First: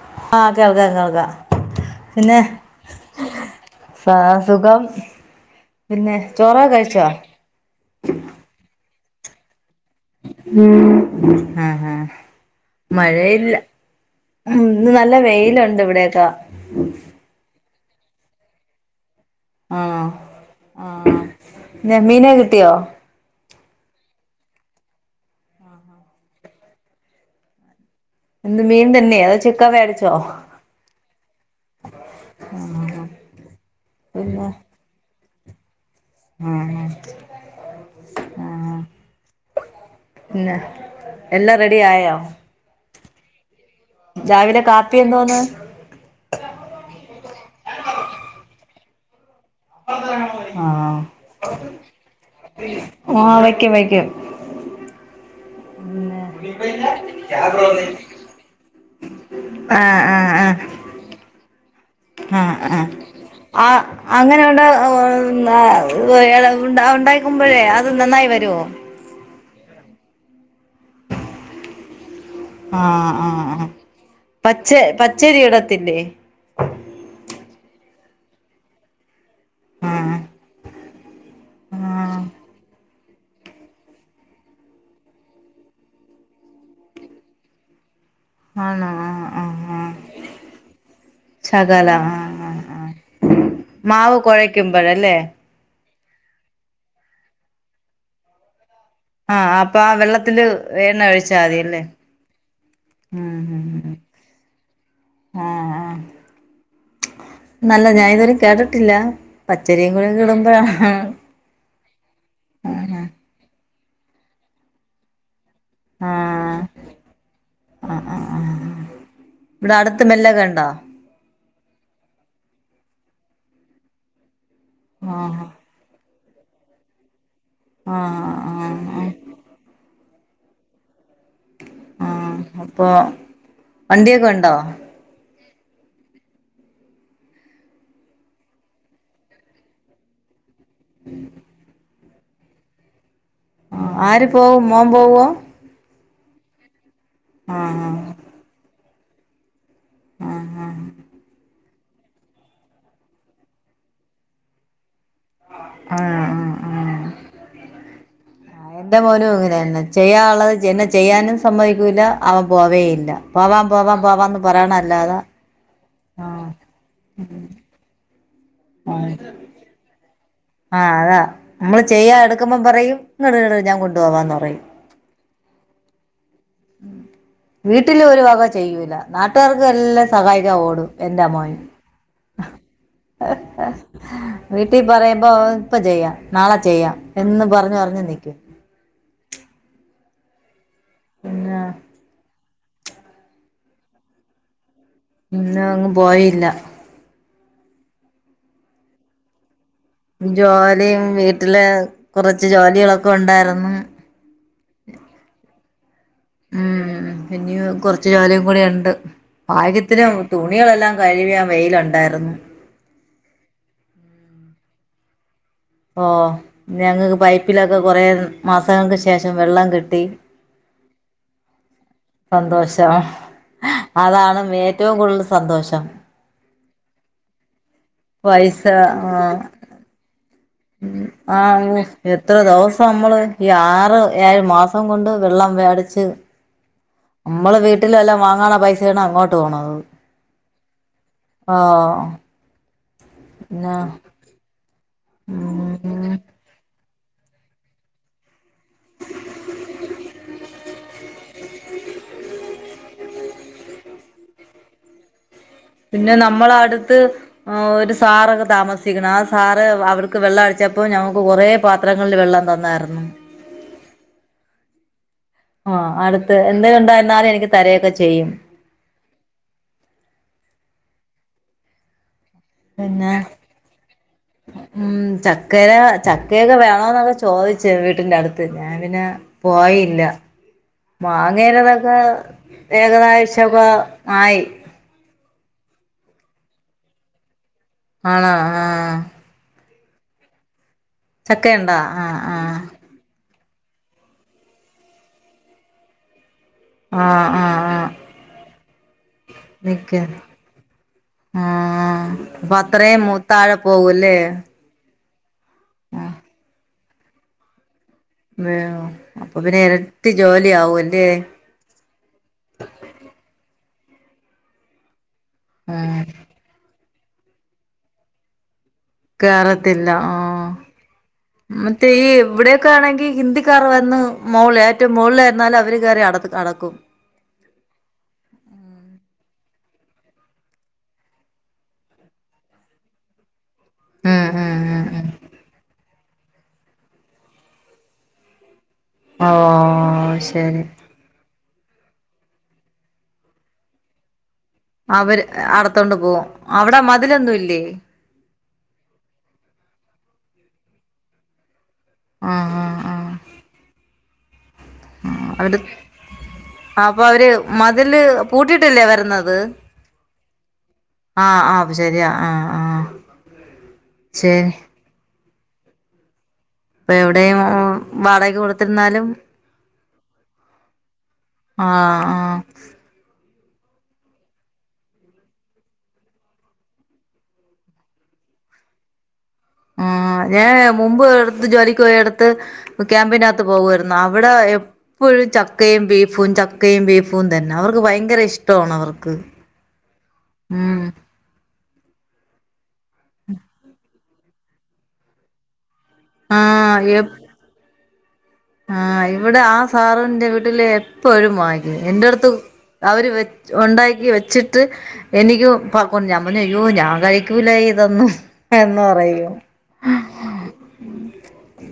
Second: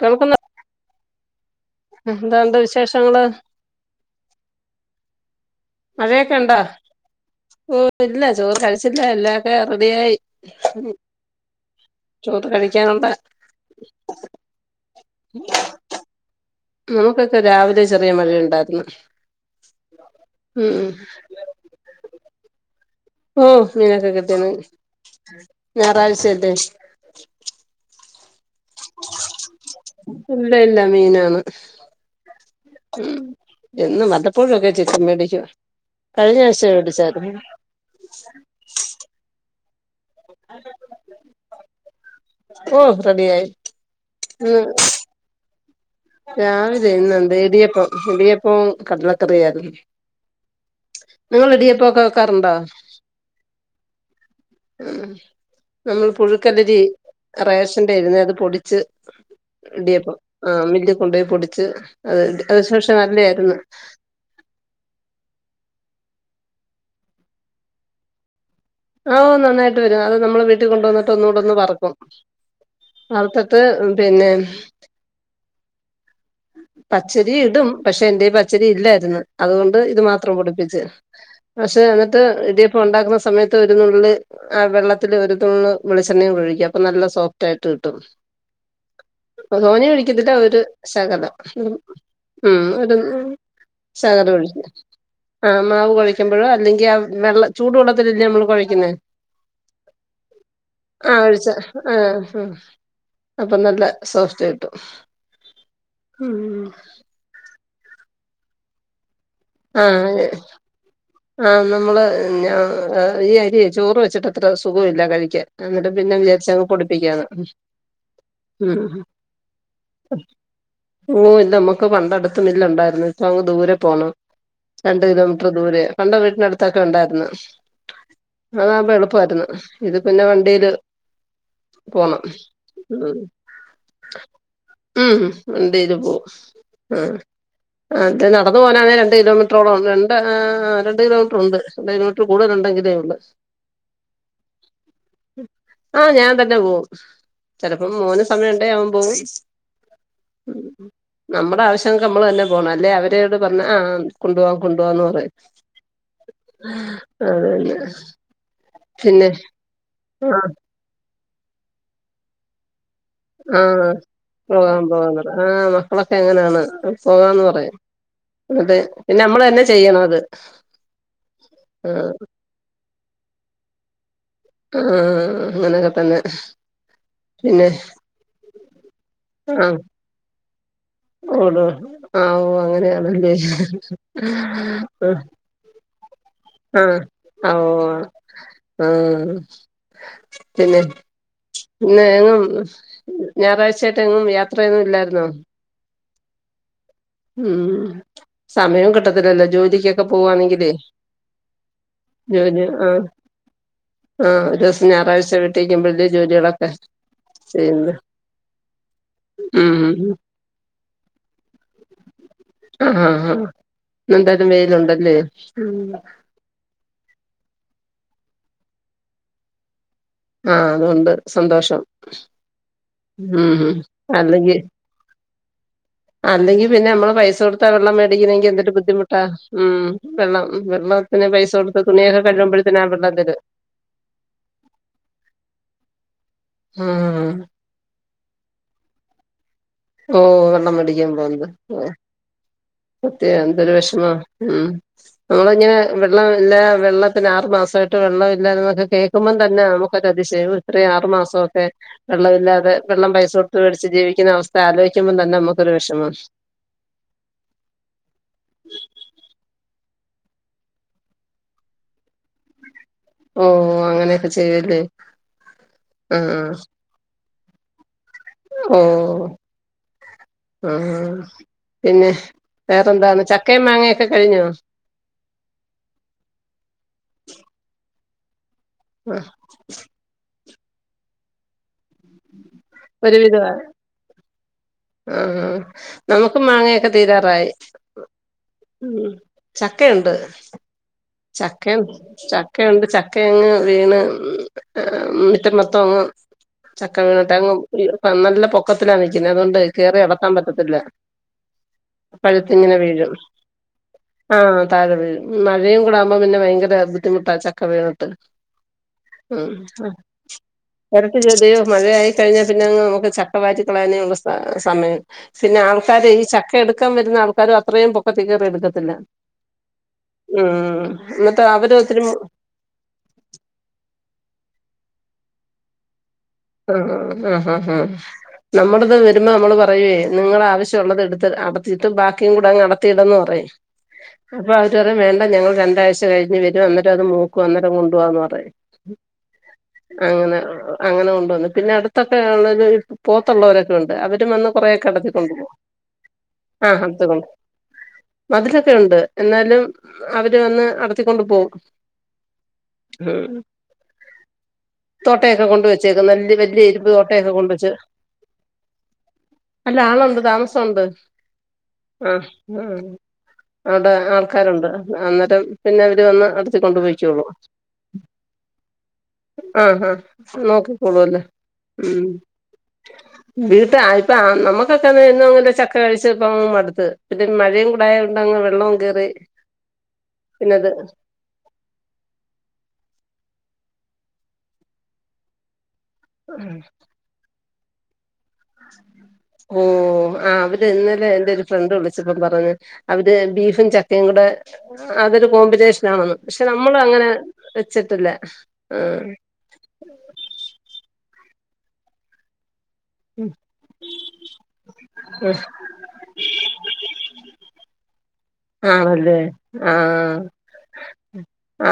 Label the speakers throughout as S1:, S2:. S1: കേൾക്കുന്നു
S2: ആ കേൾക്ക കേൾക്ക പിന്നെ
S1: എന്താണ്ട് വിശേഷങ്ങള്
S2: സാ സുഖം പിന്നെ
S1: മഴയൊക്കെ ഉണ്ടോ
S2: ചോറൊക്കെ കഴിച്ചോ ആഹ്
S1: ഓഹ് ഇല്ല ചോറ് കഴിച്ചില്ല എല്ലക്കെ എറ്
S2: ഉം ആഹ് ആഹ്
S1: ചോറ് കഴിക്കാനുള്ള
S2: മഴയില്ല ഉം ഇന്ന് നല്ല വെയിലുണ്ട് ഇവിടെ ട്ടൊ
S1: നമുക്കൊക്കെ രാവിലെ ചെറിയ മഴയുണ്ടാരുന്നു
S2: ആഹ് ആഹ് ന്ന് മീന കിട്ടിയോ?
S1: ഓ മീനൊക്കെ കിട്ടിണ് ഞായറാഴ്ചയിട്ടെ
S2: എന്ത് മീൻ തന്നെയ അതോ ചിക്കൻ വേടിച്ചോ
S1: ഇല്ല ഇല്ല മീനാണ് ഉം എന്നും വല്ലപ്പോഴൊക്കെ ചിക്കൻ മേടിക്കു കഴിഞ്ഞ ആഴ്ച്ച
S2: ആഹ്
S1: മേടിച്ചാര്ന്ന്
S2: ഉം എല്ലാം റെഡി ആയോ
S1: ഓ റെഡിയായി ഇന്ന്
S2: രാവിലെ കാപ്പി എന്തോന്ന്
S1: രാവിലെ ഇന്ന് എന്ത്‌ ഇടിയപ്പം ഇടിയപ്പം കടലക്കറിയാരുന്നു
S2: ആഹ്
S1: നിങ്ങ ഇടിയപ്പോക്കെ വെക്കാറുണ്ടോ
S2: ആഹ് വയ്ക്കും വയ്ക്കും
S1: ഉം നമ്മൾ
S2: പിന്നെ
S1: പുഴുക്കലരി റേഷന്റെരുന്ന് അത് പൊടിച്ച്
S2: ആഹ്
S1: ഇടിയപ്പം
S2: ആഹ്
S1: ആ
S2: ആഹ്
S1: മില്ലി കൊണ്ട്പോയി പൊടിച്ച്
S2: ആഹ്
S1: അത് ശേഷം
S2: ആഹ് അങ്ങനെയൊണ്ട [unintelligible] ഉം ഏതാ ഉണ്ടാ ഉണ്ടായിക്കുമ്പോഴേ അത് നന്നായി വരുവോ
S1: ആഹ് ഓ നന്നായിട്ട് വരും അത് നമ്മൾ വീട്ടിൽ കൊണ്ട് വന്നിട്ട് ഒന്നുകൂടെ ഒന്ന് വറ്ക്കും
S2: ആഹ് ആഹ് പച്ച പച്ചരി ഇടത്തില്ലേ
S1: പച്ചരി ഇടും പക്ഷെ എന്റെ പച്ചരി ഇല്ലാരുന്നു അതുകൊണ്ട് ഇത്
S2: ആഹ്
S1: മാത്രം പൊടിപ്പിച്ച് പക്ഷെ
S2: ആഹ്
S1: എന്നിട്ട് ഇടിയപ്പോണ്ടാക്കണ സമയത്ത് ഒരു നുള്ള് ആ വെള്ളത്തില് ഒരു നുള്ള് വെളിച്ചെണ്ണയും കൂടി ഒഴിക്കും അപ്പൊ നല്ല സോഫ്റ്റ് ആയിട്ട് കിട്ടും
S2: ആണോ ആഹ് ആഹ്
S1: തോനിയ
S2: ആഹ്
S1: ഒഴിക്കത്തില്ല ഒരു ശകലം
S2: ശകല ആഹ് ആഹ്
S1: ഉം
S2: ആഹ്
S1: ഒരു നു
S2: മാവ്
S1: സകലൊഴിക്ക്
S2: കുഴയ്ക്കുമ്പോഴല്ലേ
S1: ആഹ് മാവ് കൊഴക്ക് ക്കുമ്പോഴോ അല്ലെങ്കി ആ വെള്ള ചൂടു വെള്ളത്തിലല്ലേ നമ്മള് കുഴക്കുന്നെ
S2: ആഹ് അപ്പൊ ആ വെള്ളത്തില് എണ്ണ
S1: ആഹ്
S2: ഒഴിച്ചാൽ
S1: ഒഴിച്ച
S2: മതിയല്ലേ
S1: ആഹ് ആഹ്
S2: ഉം
S1: അപ്പൊ
S2: ഉം
S1: നല്ല സോഫ്റ്റ് ആയിട്ടും
S2: ആഹ് ആഹ് നല്ല ഞാൻ ഇതുവരേം കേട്ടിട്ടില്ല പച്ചരിം കൂടിക്ക
S1: ആഹ്
S2: ഇടുമ്പോഴാണ്
S1: ആഹ് നമ്മള് ഞ ആ ഈ അരിയേ ചോറ് വെച്ചിട്ട് അത്ര സുഖവില്ല കഴിക്കാൻ എന്നിട്ട് പിന്നെ
S2: ആഹ്
S1: വിചാരിച്ചങ്ങ് പൊടിപ്പിക്കാന്ന്
S2: ആഹ് ആഹ് ആഹ്
S1: ഉം
S2: ഇവിടെ അടുത്ത് മില്ലൊക്കെ ഉണ്ടോ
S1: ഓഹ് എന്താമ്മ ക്ക് പണ്ടടുത്ത് മില്ല് ഉണ്ടാരുന്നു ഇപ്പങ്ങ് ദൂരെ പോണം രണ്ട്
S2: ആഹ്
S1: കിലോമീറ്റർ ദൂരെയാ പണ്ട് വീട്ടിനടുത്തായിട്ട് ഉണ്ടാരുന്നു
S2: ആഹ് ആഹ്
S1: അതാകുമ്പം
S2: ആഹ്
S1: എളുപ്പാരുന്നു ഇത് പിന്നെ വണ്ടിയില് പോണം
S2: ആഹ് അപ്പൊ
S1: ഉം
S2: വണ്ടിയൊക്കെ ഉണ്ടോ
S1: ഉം വണ്ടില് പോ ആഹ് അതെ നടന്ന പോനാന്നെ രണ്ട് കിലോമീറ്ററോളം രണ്ട് ഏഹ് രണ്ട് കിലോമീറ്റർ ഉണ്ട് രണ്ട് കിലോമീറ്റർ കൂട്തൽ ഉണ്ടെങ്കിലേ ഉള്ള്
S2: ആഹ് ആര് പോകും മോൻ പോവോ
S1: ആഹ് ഞാൻ തന്നെ പോവും ചിലപ്പോ
S2: ആഹ്
S1: മോന് സമയുണ്ടെ ആവൻ പോവും ഉം
S2: ആഹ്
S1: നമ്മുടെ ആവശ്യ ത്തങ്ക് നമ്മള് തന്നെ പോണം അല്ലേ അവരോട് പറഞ ആ കൊണ്ടു പോവാ കൊണ്ടു പോവാന്ന് പറയും
S2: ആഹ് ആഹ് ആഹ്
S1: അതന്നെ
S2: എന്റെ
S1: പിന്നെ
S2: മോനും ഇങ്ങനന്നെ
S1: ആ
S2: ചെയ്യാനുള്ളത് എന്നെ ചെയ്യാനും സമ്മതിക്കൂല്ല അവൻ പോവേയില്ല ല്ല പോവാ
S1: ആ
S2: പോവാ പോവാന്ന്
S1: പോകാം പോകാന്ന്
S2: പറയണല്ലാതാ
S1: പറയും ആ മക്കളൊക്കെ എങ്ങനെയാണ് പോകാന്ന് പറയാം അതെ പിന്നെ നമ്മൾ തന്നെ ചെയ്യണം അത്
S2: ആഹ് അതാ നമ്മള്
S1: ആ
S2: ചെയ്യാ എടുക്കുമ്പം പറയും ഇങ്ങട് ട് ഞാൻ കൊണ്ടു പോവാന്ന് പറ
S1: ആഹ് അങ്ങനെക്ക തന്നെ പിന്നെ
S2: വീട്ടില് ഒരു വക ചെയ്യൂല്ല. നാട്ടാർക്ക്
S1: ആ
S2: എല്ലാം സഹായിക്കാൻ ഓടും എന്റെ മോൻ
S1: ഓടോ ആ ഓ അങ്ങനെയാണല്ലേ
S2: വീട്ടിൽ പറയുമ്പോ ഇപ്പ ചെയ്യാം. നാളെ
S1: ആ
S2: ചെയ്യാം. എന്ന്
S1: ആ ഓ
S2: പറഞ്ഞു പറഞ്ഞു നിക്കും.
S1: ആ പിന്നെ
S2: പിന്നെ
S1: പിന്നെ എങ്ങും ഞായറാഴ്ചായിട്ട് എങ്ങും യാത്ര
S2: ഇന്ന അങ്ങ് പോയില്ല.
S1: ഉം.. സമയം കിട്ടത്തില്ലല്ലോ ജോലി.
S2: ജോലിയും വീട്ടില് കുറച്ച് ജോലികളൊക്കെ ഉണ്ടായിരുന്നു.
S1: ആ.. ഒരു ദിവസം ഞായറാഴ്ച വീട്ടീക്കും വല്യ ജോല്യേളൊക്കെ.
S2: പിനിയേം കൊറച് ജോലിയും കൂടി ഉണ്ട്.
S1: ഉം
S2: ഭാഗ്യത്തിന്
S1: ഉം
S2: തുണ്യേളെല്ലാം കഴുകിടാൻ വെയിലുണ്ട്.
S1: ആഹ് ആഹ് ആഹ്. ഇന്നെന്തായാലും വെലുണ്ടല്ലേ?
S2: ഓ, ഞങ്ങക്ക് പൈപ്പിലൊക്കെ കൊറേ മാസങ്ങൾക്ക് ശേഷം വെള്ളം കിട്ടി.
S1: ആഹ് അതുകൊണ്ട് സന്തോഷം
S2: സന്തോഷം
S1: ഉം ഉം
S2: അതാണ്
S1: അല്ലെങ്കി
S2: ഏറ്റവും കൂടുതൽ. സന്തോഷം.
S1: അല്ലെങ്കി പിന്നെ നമ്മള് പൈസ കൊടുത്താ വെള്ളം മേടിക്കണെങ്കിൽ
S2: പൈസ
S1: എന്തൊരു ബുദ്ധിമുട്ടാ. ഉം.. വെള്ളം. വെള്ളത്തിന്
S2: ആ
S1: പൈസ കൊടുത്ത് തുണിയൊക്കെ
S2: എത്ര
S1: കഴുകുമ്പോഴത്തേന്
S2: ദിവസം
S1: ആ വെള്ളം
S2: നമ്മള്
S1: തരും
S2: ഈ ആറ് ഏഴ് മാസം കൊണ്ട് വെള്ളം. വേടിച്ച്
S1: ഉം
S2: മ്മള് വീട്ടിലെല്ലാം വാങ്ങാള്ള പൈസയാണ് അങ്ങോട്ട് പോണത്.
S1: ഓ, വെള്ളം മേടിക്കാൻ പോയത് ഓ.
S2: ആഹ്
S1: സത്യാ, എന്തൊരു
S2: പിന്നെ
S1: വെഷമ ഉം. നമ്മളിങ്ങനെ
S2: ഉം
S1: വെള്ളം ഇല്ല വെള്ള ത്തിന് ആറു മാസായിട്ട് വെള്ളംമില്ലന്നൊക്കെ കേൾക്കുമ്പോ തന്നെ നമ്മക്കൊരു അതിശയം ഇത്രയും ആറുമാസക്കെ വെള്ളമില്ലാതെ വെള്ളം പൈസ കൊടുത്ത് വേടിച്ച് ജീവിക്കണ അവസ്ഥ ആലോയ്ക്കുമ്പോതന്നെ മ്മക്ക്
S2: പിന്നെ നമ്മളടുത്ത് ഒരു സാറൊക്കെ താമസിക്കണ് ആ സാറ് അവർ ക്ക് വെള്ളം അടിച്ചപ്പോ ഞമ്മക്ക് കുറേ പാത്രങ്ങളില് വെള്ളം തന്നാർന്നു.
S1: ഓ [unintelligible]
S2: ആഹ്
S1: ആ
S2: അടുത്ത് എന്ത് [unintelligible] എനിക്ക് തരേ ഒക്കെ ചെ
S1: ഓഹ് ആഹ് പിന്നെ?
S2: പിന്നെ
S1: വേറെന്താന്ന്? ചക്കയും മാങ്ങൊക്കെ
S2: ഉം ചക്കര ചക്കയൊക്കെ വേണോന്നൊക്കെ ചോയിച്ച് വി ട്ടിന്റെ അടുത്തെന്നെ ഞാൻ പിന്നെ
S1: ആ
S2: പോയില്ല, മാങ്ങേ [unintelligible] ആയി.
S1: ആഹ് നമുക്ക് മാങ്ങയൊക്കെ തീരാറായി.
S2: ആണോ ആഹ്.
S1: [unintelligible] ചക്കയൊണ്ട്
S2: ചക്കയുണ്ടോ ആഹ് ആഹ്
S1: ചക്കയങ് വീണ്, ഇന്നിട്ട് മൊത്തങ്ങ് ചക്ക
S2: ആഹ്
S1: വീണട്ടങ്ങ്
S2: ആഹ് ആഹ്
S1: നല്ല പൊക്കത്തിലാ നിക്കുന്നെ, അതോണ്ട് കേറി
S2: നിക്ക്
S1: അടത്താൻ പറ്റത്തില്ല.
S2: ആഹ് അപ്പൊ
S1: പഴ്ത്തിങ്ങനെ
S2: അത്രയും
S1: വീഴും.
S2: മൂത്താഴെ പോകൂല്ലേ
S1: ആഹ് താഴെ വീഴും. മഴയും കൂടാകുമ്പോ
S2: ആഹ്
S1: പിന്നെ ഭയങ്കര ബുദ്ധിമുട്ടാ ചക്ക വീണ
S2: അപ്പൊ പിന്നെ
S1: [unintelligible]
S2: ഇരട്ടി ജോലി ആവൂല്ലേ
S1: ഇടക്ക് ചെതിയോ മഴയായി കഴിഞ്ഞാ പിന്നെ അങ്ങ് ചക്ക വയറ്റിക്കളയാനേ ഉള്ള് സമയം. പിന്നെ
S2: ആഹ്
S1: ആൾക്കാര് ഈ ചക്ക എടുക്കാ ക്കാൻ വരുന്ന ആൾക്കാരും അത്രയും പൊക്കത്തി കയറി എടുക്കത്തി
S2: കേറത്തില്ല ആഹ്. ആഹ്
S1: എന്നിട്ട് അവര്
S2: മറ്റേ
S1: ഒത്തിരി
S2: ഈ ഇവിടൊക്കെയാണെങ്കിൽ ഹിന്ദിക്കാർ വന്ന് മോള മോള്ളാരിന്നാലും അവര് കേറി അടത്തും.
S1: ആഹ് ആഹ് ഹാ ഹാ ഹാ നമ്മടത് വരുമ്പോ നമ്മള് പറ നിങ്ങൾ ആവശ്യമുള്ളത് എടുത്ത് അടത്തിയിട്ട് ബാക്കിയും കൂടെ അങ്ങ് നടത്തിയിടന്ന് പറയും.
S2: ഉം
S1: അപ്പൊ
S2: ഉം ഉം
S1: അവര്പറിം
S2: ഉം
S1: വേണ്ട ഞങ്ങൾ രണ്ടാഴ്ച്ച കഴിഞ്ഞ് വരും അന്നേരം അത് മൂക്കും അന്നേരം കൊണ്ടു പോവാന്ന് പറയും.
S2: ഓഹ്
S1: അങ്ങനെ
S2: ശരി.
S1: അങ്ങനെ കൊണ്ടുവന്നു പിന്നെ അടുത്തൊക്കെ ഉള്ള പോത്തുള്ളവരൊക്കെ ഉണ്ട് അവരും വന്ന് കൊറെയൊക്കെ അടത്തി
S2: അവര്
S1: കൊണ്ട് പോകും
S2: അടത്തോണ്ട് പോകും
S1: ആ
S2: അവിടെ
S1: അടത്തി കൊണ്ട്
S2: മതിലൊന്നും ഇല്ലേ?
S1: മതിലൊക്കെ ഉണ്ട് എന്നാലും അവ ര് വന്ന് അടത്തിക്കൊണ്ട് പോകും.
S2: ആഹ് ആഹ് ആഹ് ആഹ്
S1: തോട്ടേക്കെ
S2: അവര്
S1: കൊണ്ട് വെച്ചേ നല്ല വല്യ ഇരിമ്പ്
S2: അപ്പൊ അവര്
S1: ന്തോട്ടയൊക്കെ കൊണ്ട് വച്ച്,
S2: മതില് പൂട്ടിട്ടല്ലേ വരുന്നത്
S1: അല്ലാ ആളൊണ്ട് താമസോണ്ട്.
S2: ആഹ് ആഹ് അത് ശരിയാ ആഹ് ആഹ്.
S1: അവിടെ
S2: ശരി
S1: ആൾക്കാരുണ്ട് അന്നേരം പിന്നെ അവര് വന്ന് അട കൊണ്ട്
S2: ഇപ്പൊ
S1: പൊയികൊളും
S2: എവിടെയും വാടകക്ക് കൊടുത്തിരുന്നാലും
S1: ആഹ് ഹ നോക്കിക്കോളൂ അല്ലോ
S2: ആഹ് ആഹ്.
S1: വീട്ടാ ഇപ്പ നമ്മുക്കൊക്കെ എന്നും അങ്ങില്ല ചക്ക കഴിച്ചിപ്പം മടുത്ത് പിന്നെ മഴയും കൂടായൊണ്ടങ്ങ് വെള്ളോം കേറി
S2: ആഹ് ഞാൻ
S1: പിന്നത്
S2: മുമ്പ് എടുത്ത് ജോലിക്ക് പോയ എടുത്ത് ക്യാമ്പിനാത്ത് പോകുവാരുന്നു. അവിടെ എപ്പോഴും ചക്കയും ബീഫും ചക്കയും ബീഫും തന്നെ അവർക്ക് ഭയങ്കര ഇഷ്ട ഇഷ്ടൊണ് അവർക്ക്.
S1: ഓഹ് ആ അവര്
S2: ഉം
S1: ഇന്നലെ എന്റെ ഒരു ഫ്രണ്ട് വിളിച്ചപ്പം പറഞ്ഞ് അവര് ബീഫും ചക്ക കയും കൂടെ അതൊരു കോമ്പിനേഷനാണന്ന്, പക്ഷെ നമ്മള്
S2: ആഹ്
S1: അങ്ങനെ
S2: എപ്
S1: വെച്ചട്ടില്ല.
S2: ആഹ് ഇവിടെ ആ സാറിന്റെ വീട്ടില് എപ്പഴും വാങ്ങിക്കും എന്റെട്ത്ത് അവര് വച്ച് ഉണ്ടാക്കി വെച്ചിട്ട് എനിക്ക് പ കൊ ഞാൻ പറഞ്ഞു അയ്യോ ഞാൻ കഴിക്കൂല്ല ഇതൊന്നും എന്ന്
S1: ആണല്ലെ
S2: പറയും
S1: ആഹ്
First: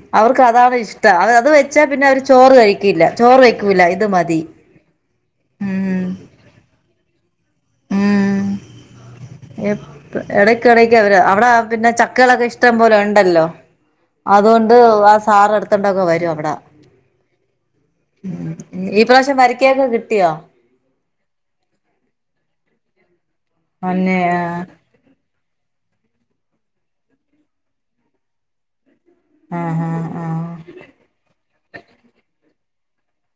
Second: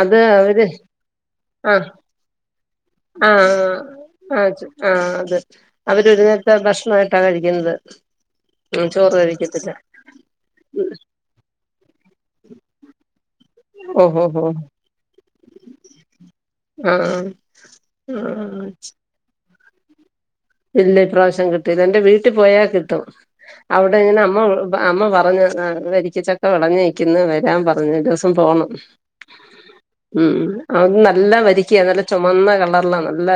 S1: അത്
S2: അവർക്ക്
S1: അവര്
S2: അതാണ് ഇഷ്ടം അത് അത്
S1: അ
S2: വെച്ചാ പിന്നെ അവര് ചോറ് കഴിക്കില്ല
S1: ആ ആ
S2: ചോറ് വെക്കൂല ഇത്
S1: ആ
S2: മതി
S1: വെച്ചു ആ അത്
S2: ഉം
S1: അവര് ഒരു നേരത്തെ ഭക്ഷണേ [unintelligible] കഴിക്ക്ന്നത്
S2: ഉം
S1: ഉം ചോറ് കഴിക്കത്തില്ല
S2: എപ്പ എടയ്ക്ക് എടയ്ക്ക് അവര് അവിടെ ആ പിന്നെ ചക്കകളൊക്കെ ഇഷ്ടം പോലെ ഉണ്ടല്ലോ
S1: ഓഹോ ഹോ
S2: അത് കൊണ്ട് ഉ ആ സാറ് എടുത്തണ്ടൊക്കെ വരും അവടെ
S1: ആ ആ ആ
S2: ഈ പ്രാവശ്യം വരിക്കയൊക്കെ കിട്ടിയോ
S1: ഇല്ല ഇപ്രാവശ്യം കിട്ടീല്ല എന്റെ വീട്ടി പോയാ കിട്ടും അവിടെ
S2: അന്നെ
S1: ഇങ്ങനെ അമ്മ
S2: ആഹ്
S1: അമ്മ പറഞ്ഞതാണ് വരിക്കച്ചക്ക വെളഞ്ഞ് നിക്കുന്നു വരാം പറഞ്ഞ് ഒരു ദിവസം പോണം
S2: ആഹ് ആഹ്
S1: ഉം
S2: ആഹ്
S1: അത് നല്ല വരിക്കയാ അത് നല്ല ചൊമന്ന കളറ്ലാ നല്ല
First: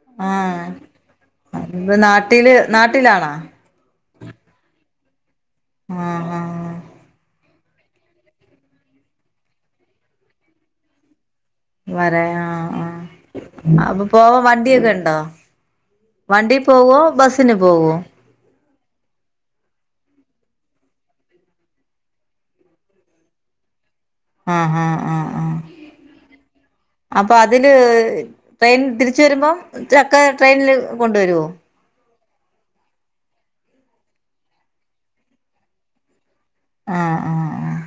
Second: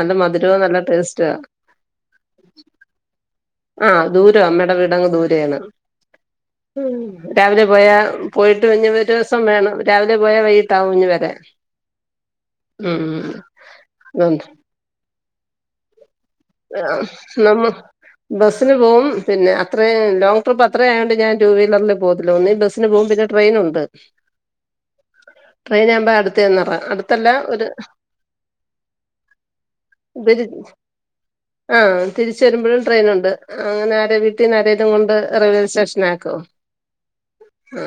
S1: നല്ല മധുരവും നല്ല ടേസ്റ്റു വാ
S2: ഇന്ന് നാട്ടില് നാട്ടിലാണാ
S1: ആ ദൂരവാ അമ്മേടെ വീടങ്ങ് ദൂരേയാണ്
S2: ആഹ് ആഹ്
S1: രാവിലെ പോയാ പോയിട്ട് [unintelligible] ഒരൂസം വേണം രാവിലെ പോയാ വൈകീട്ടാവും പിന്നെ വരാൻ
S2: വരാൻ ആഹ് ആ
S1: ഉം
S2: അ അപ്പൊ പോവാൻ
S1: അതുകൊണ്ട്
S2: വണ്ടിയൊക്കെ ഉണ്ടോ വണ്ടി
S1: ഏ
S2: പോവോ
S1: ആഹ്
S2: ബസിന്
S1: നമ്മ
S2: പോവോ
S1: ബസ് ബസ്സിന് പോവും പിന്നെ അത്രേ ലോങ് ട്രിപ്പ് അത്രേയായോണ്ട് ഞാൻ ടു വീലറിൽ പോവത്തില്ല ഒന്നേൽ ബസ്സിന് പോവും പിന്നെ ട്രെയിനും ഉണ്ട്
S2: ആഹ് ആഹ് ആഹ് ആഹ്
S1: അടുത്തന്നറ അടുത്തല്ല
S2: അപ്പൊ
S1: ഒരു
S2: അതില് ട്രെയിൻ തിരിച്ച് വരുമ്പോം ചക്ക
S1: തിരി
S2: ട്രെയിനില് കൊണ്ടുവരും
S1: ആഹ് തിരിച്ച് വരുമ്പഴും ട്രെയിനുണ്ട് അങ്ങനെ ആരെ വീട്ടീന്ന് ആരേലും കൊണ്ട് റെയിൽവേ സ്റ്റേഷനി ആക്കും
S2: ആഹ് ആഹ് ആഹ്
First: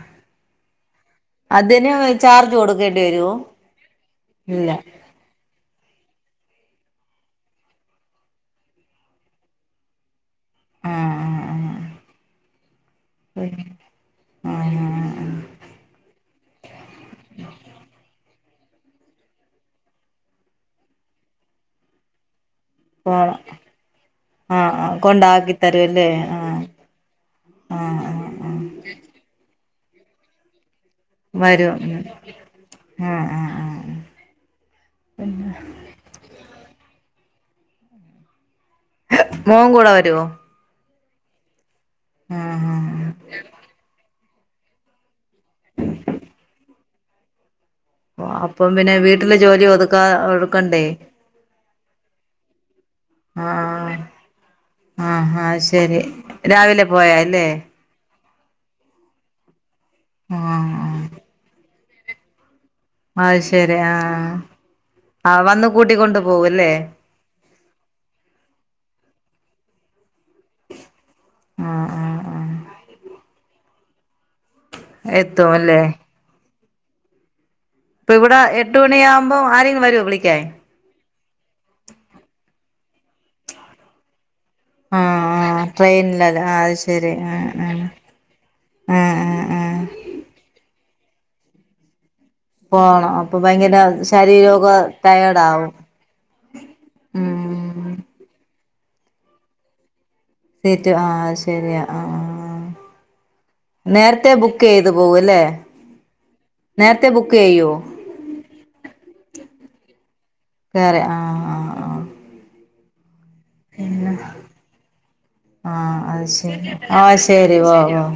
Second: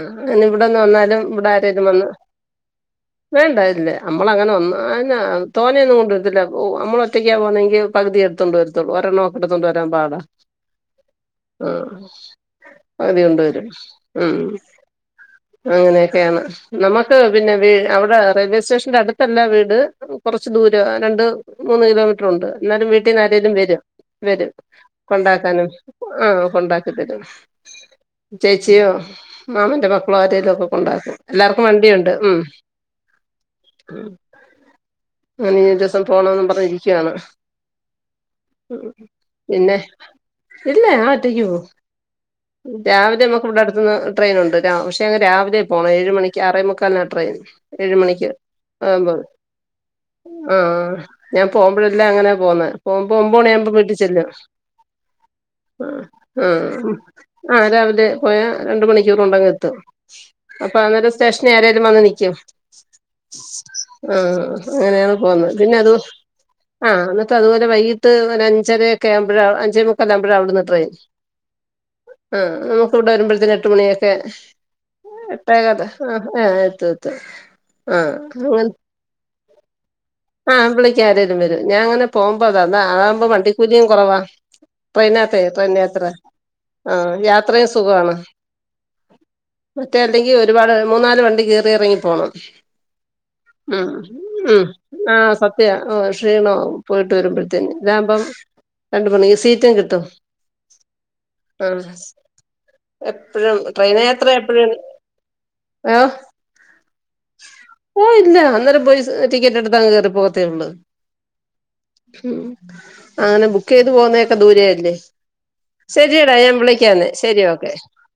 S1: ഇവിടെന്ന് വന്നാലും ഇവിടെ ആരേലും
S2: അതിന്
S1: വന്ന്
S2: ചാർജ് കൊടുക്കേണ്ടി വരുവോ
S1: വേണ്ട ഇല്ലേ അമ്മളങ്ങനെ
S2: ഇല്ല
S1: [unintelligible] തോനെയൊന്നും കൊണ്ട് വരത്തില്ല അപ്പോ അമ്മളൊറ്റക്കാ പോന്നെങ്കിൽ പകുതി ഇടത്തോണ്ട് വരത്തൊള്ളൂ ഒരെണൊക്കെടുത്തോണ്ട് വരാൻ പാടാ
S2: ആഹ്
S1: ആ
S2: ആഹ്
S1: പക്‌തി കൊണ്ട്
S2: ആഹ്
S1: വരും ഉം
S2: ആഹ് ആഹ്
S1: അങ്ങനെയൊക്കെയാണ് നമ്മക്ക് പിന്നെ വേ അവടെ റെയിൽവേ സ്റ്റേഷന്റെ അടുത്തല്ല വീട് കൊറച്ച് ദൂരവാ രണ്ട് മൂന്ന് കിലോമീറ്റർ ഉണ്ട് എന്നാലും വീട് വീട്ടീന്ന്
S2: പോണം
S1: ആരേലും വരോ വരും
S2: ആഹ് ആഹ് കൊണ്ടാക്കി
S1: കൊണ്ടാക്കാനും
S2: തരുല്ലേ
S1: ആഹ് കൊണ്ടാക്കി തരും
S2: ആഹ് ആഹ് ആഹ്
S1: ചേച്ചിയോ മാമന്റെ മക്കളോ ആരേലൊക്കെ കൊണ്ടാക്കും എല്ലാർക്കും വണ്ടിയുണ്ട് ഉം
S2: ആഹ് ആഹ് ആഹ്
S1: അ ഇനിനി ഒരൂസം പോണോന്നും പറഞ്ഞിരിക്കാണ് ഉം
S2: മോൻ
S1: പിന്നെ
S2: കൂടെ വരുവോ
S1: ഇല്ലേ ഞാഒറ്റയ്ക്ക് പോവും
S2: ആഹ് ആഹ്
S1: രാവിലെ നമ്മുക്ക് ഇവിടെ രാവിലെ പോണം ഏഴ് മണിക്ക് ആറേമുക്കാലിനാ ട്രെയിൻ ഏഴുമണിക്ക്
S2: അപ്പം പിന്നെ
S1: ആവുമ്പ
S2: വീട്ടിലെ ജോലി ഒതുക്കാ
S1: ആ
S2: ഒതുക്കണ്ടേ
S1: ആ ഞാൻ പോവുമ്പെഴല്ലാ അങ്ങനാ പോന്നെ പോവുമ്പോ ഒമ്പത് മണിയാവുമ്പോ
S2: ആഹ്
S1: വീട്ടിച്ചെല്ലോ
S2: ആഹ് അത്
S1: ആ
S2: ശരി
S1: ആ
S2: രാവിലെ
S1: ഉം
S2: പോയാല്ലേ
S1: ആ രാവിലെ പോയാ രണ്ട് മണിക്കൂർ കൊണ്ട് അങ്ങെത്തും
S2: ആഹ്
S1: അപ്പൊ
S2: ആഹ്
S1: അന്നേരം സ്റ്റേഷനി ആരേലും വന്ന് നിക്ക്യോ
S2: അത് ശരി
S1: ആഹ് അങ്ങനെയാണ്
S2: ആഹ്
S1: പോകുന്നത്
S2: വന്ന്
S1: പിന്നെ അത്
S2: കൂട്ടിക്കൊണ്ട് പോവുല്ലേ
S1: ആഹ് അ അതുപോലെ വൈകിട്ട് അഞ്ചരക്കെ ആവുമ്പോ അഞ്ചേ മു കല്ലാമ്പുഴ അവിടുന്ന് ട്രെയിൻ ആഹ് നമുക്ക് ഇവിടെ വരുമ്പോഴത്തേന് എട്ട് മണിയൊക്കെ
S2: എത്തും അല്ലേ
S1: [unintelligible] ആഹ് ഏഹ് എത്തും എത്തും
S2: ഇപ്പ
S1: ആഹ്
S2: ഇവിടെ എട്ട് മണി ആവുമ്പോ ആരേലും വരോ
S1: ആ വിളിക്കാ ആരേലും വരും ഞാ അങ്ങനെ പോകുമ്പോ അതാവുമ്പോ വണ്ടിക്കൂലിയും കൊറവാ ട്രെയിൻ യാത്രേയ്
S2: ആഹ്
S1: ട്രെയിൻ യാത്ര
S2: ട്രെയിനിലല്ലേ അത് ശരി
S1: ആഹ് യാത്രയും
S2: ആഹ്
S1: സുഖവാണ്
S2: ആഹ് ആഹ് ആഹ്
S1: മറ്റേ അല്ലെങ്കി ഒരുപാട് മൂന്നാല് വണ്ടി കേറി എറങ്ങിപ്പോണം
S2: പോണം അപ്പൊ ഭയങ്കര
S1: ഉം ഉം
S2: ശരീരമൊക്കെ
S1: ആ
S2: ടയേർഡ് ആവും
S1: സത്യാ ഒ ക്ഷീണാവും പോയിട്ട് വരുമ്പ [unintelligible]
S2: ഉം
S1: ഇതാവുമ്പം രണ്ട് മണി സീറ്റും കിട്ടും
S2: സീറ്റ് ആഹ് ശരിയാ ആഹ് ആഹ്
S1: എപ്പഴും ട്രെയിൻ യാത്ര
S2: നേരത്തെ ബുക്ക്
S1: എപ്പഴും
S2: ചെയ്ത് പോവൂല്ലേ
S1: ഏഹ്
S2: നേരത്തെ ബുക്ക് ചെയ്യോ
S1: ഓ ഇല്ല അന്നേരം പോയി ടിക്കറ്റ് എടുത്തങ്ങു കേറി പോകത്തേ ഒള്ളു
S2: കേറെ ആഹ് ആഹ്
S1: അങ്ങനെ ബുക്ക് ചെയ്ത് പോവുന്നൊക്കെ ദൂരല്ലേ
S2: ആഹ് ആഹ് അത്
S1: ശരിയടാ ഞാൻ
S2: ശരി
S1: വിളിക്കാന്ന്
S2: ആഹ്
S1: ശരി ഓക്കെ
S2: ഓ ഓ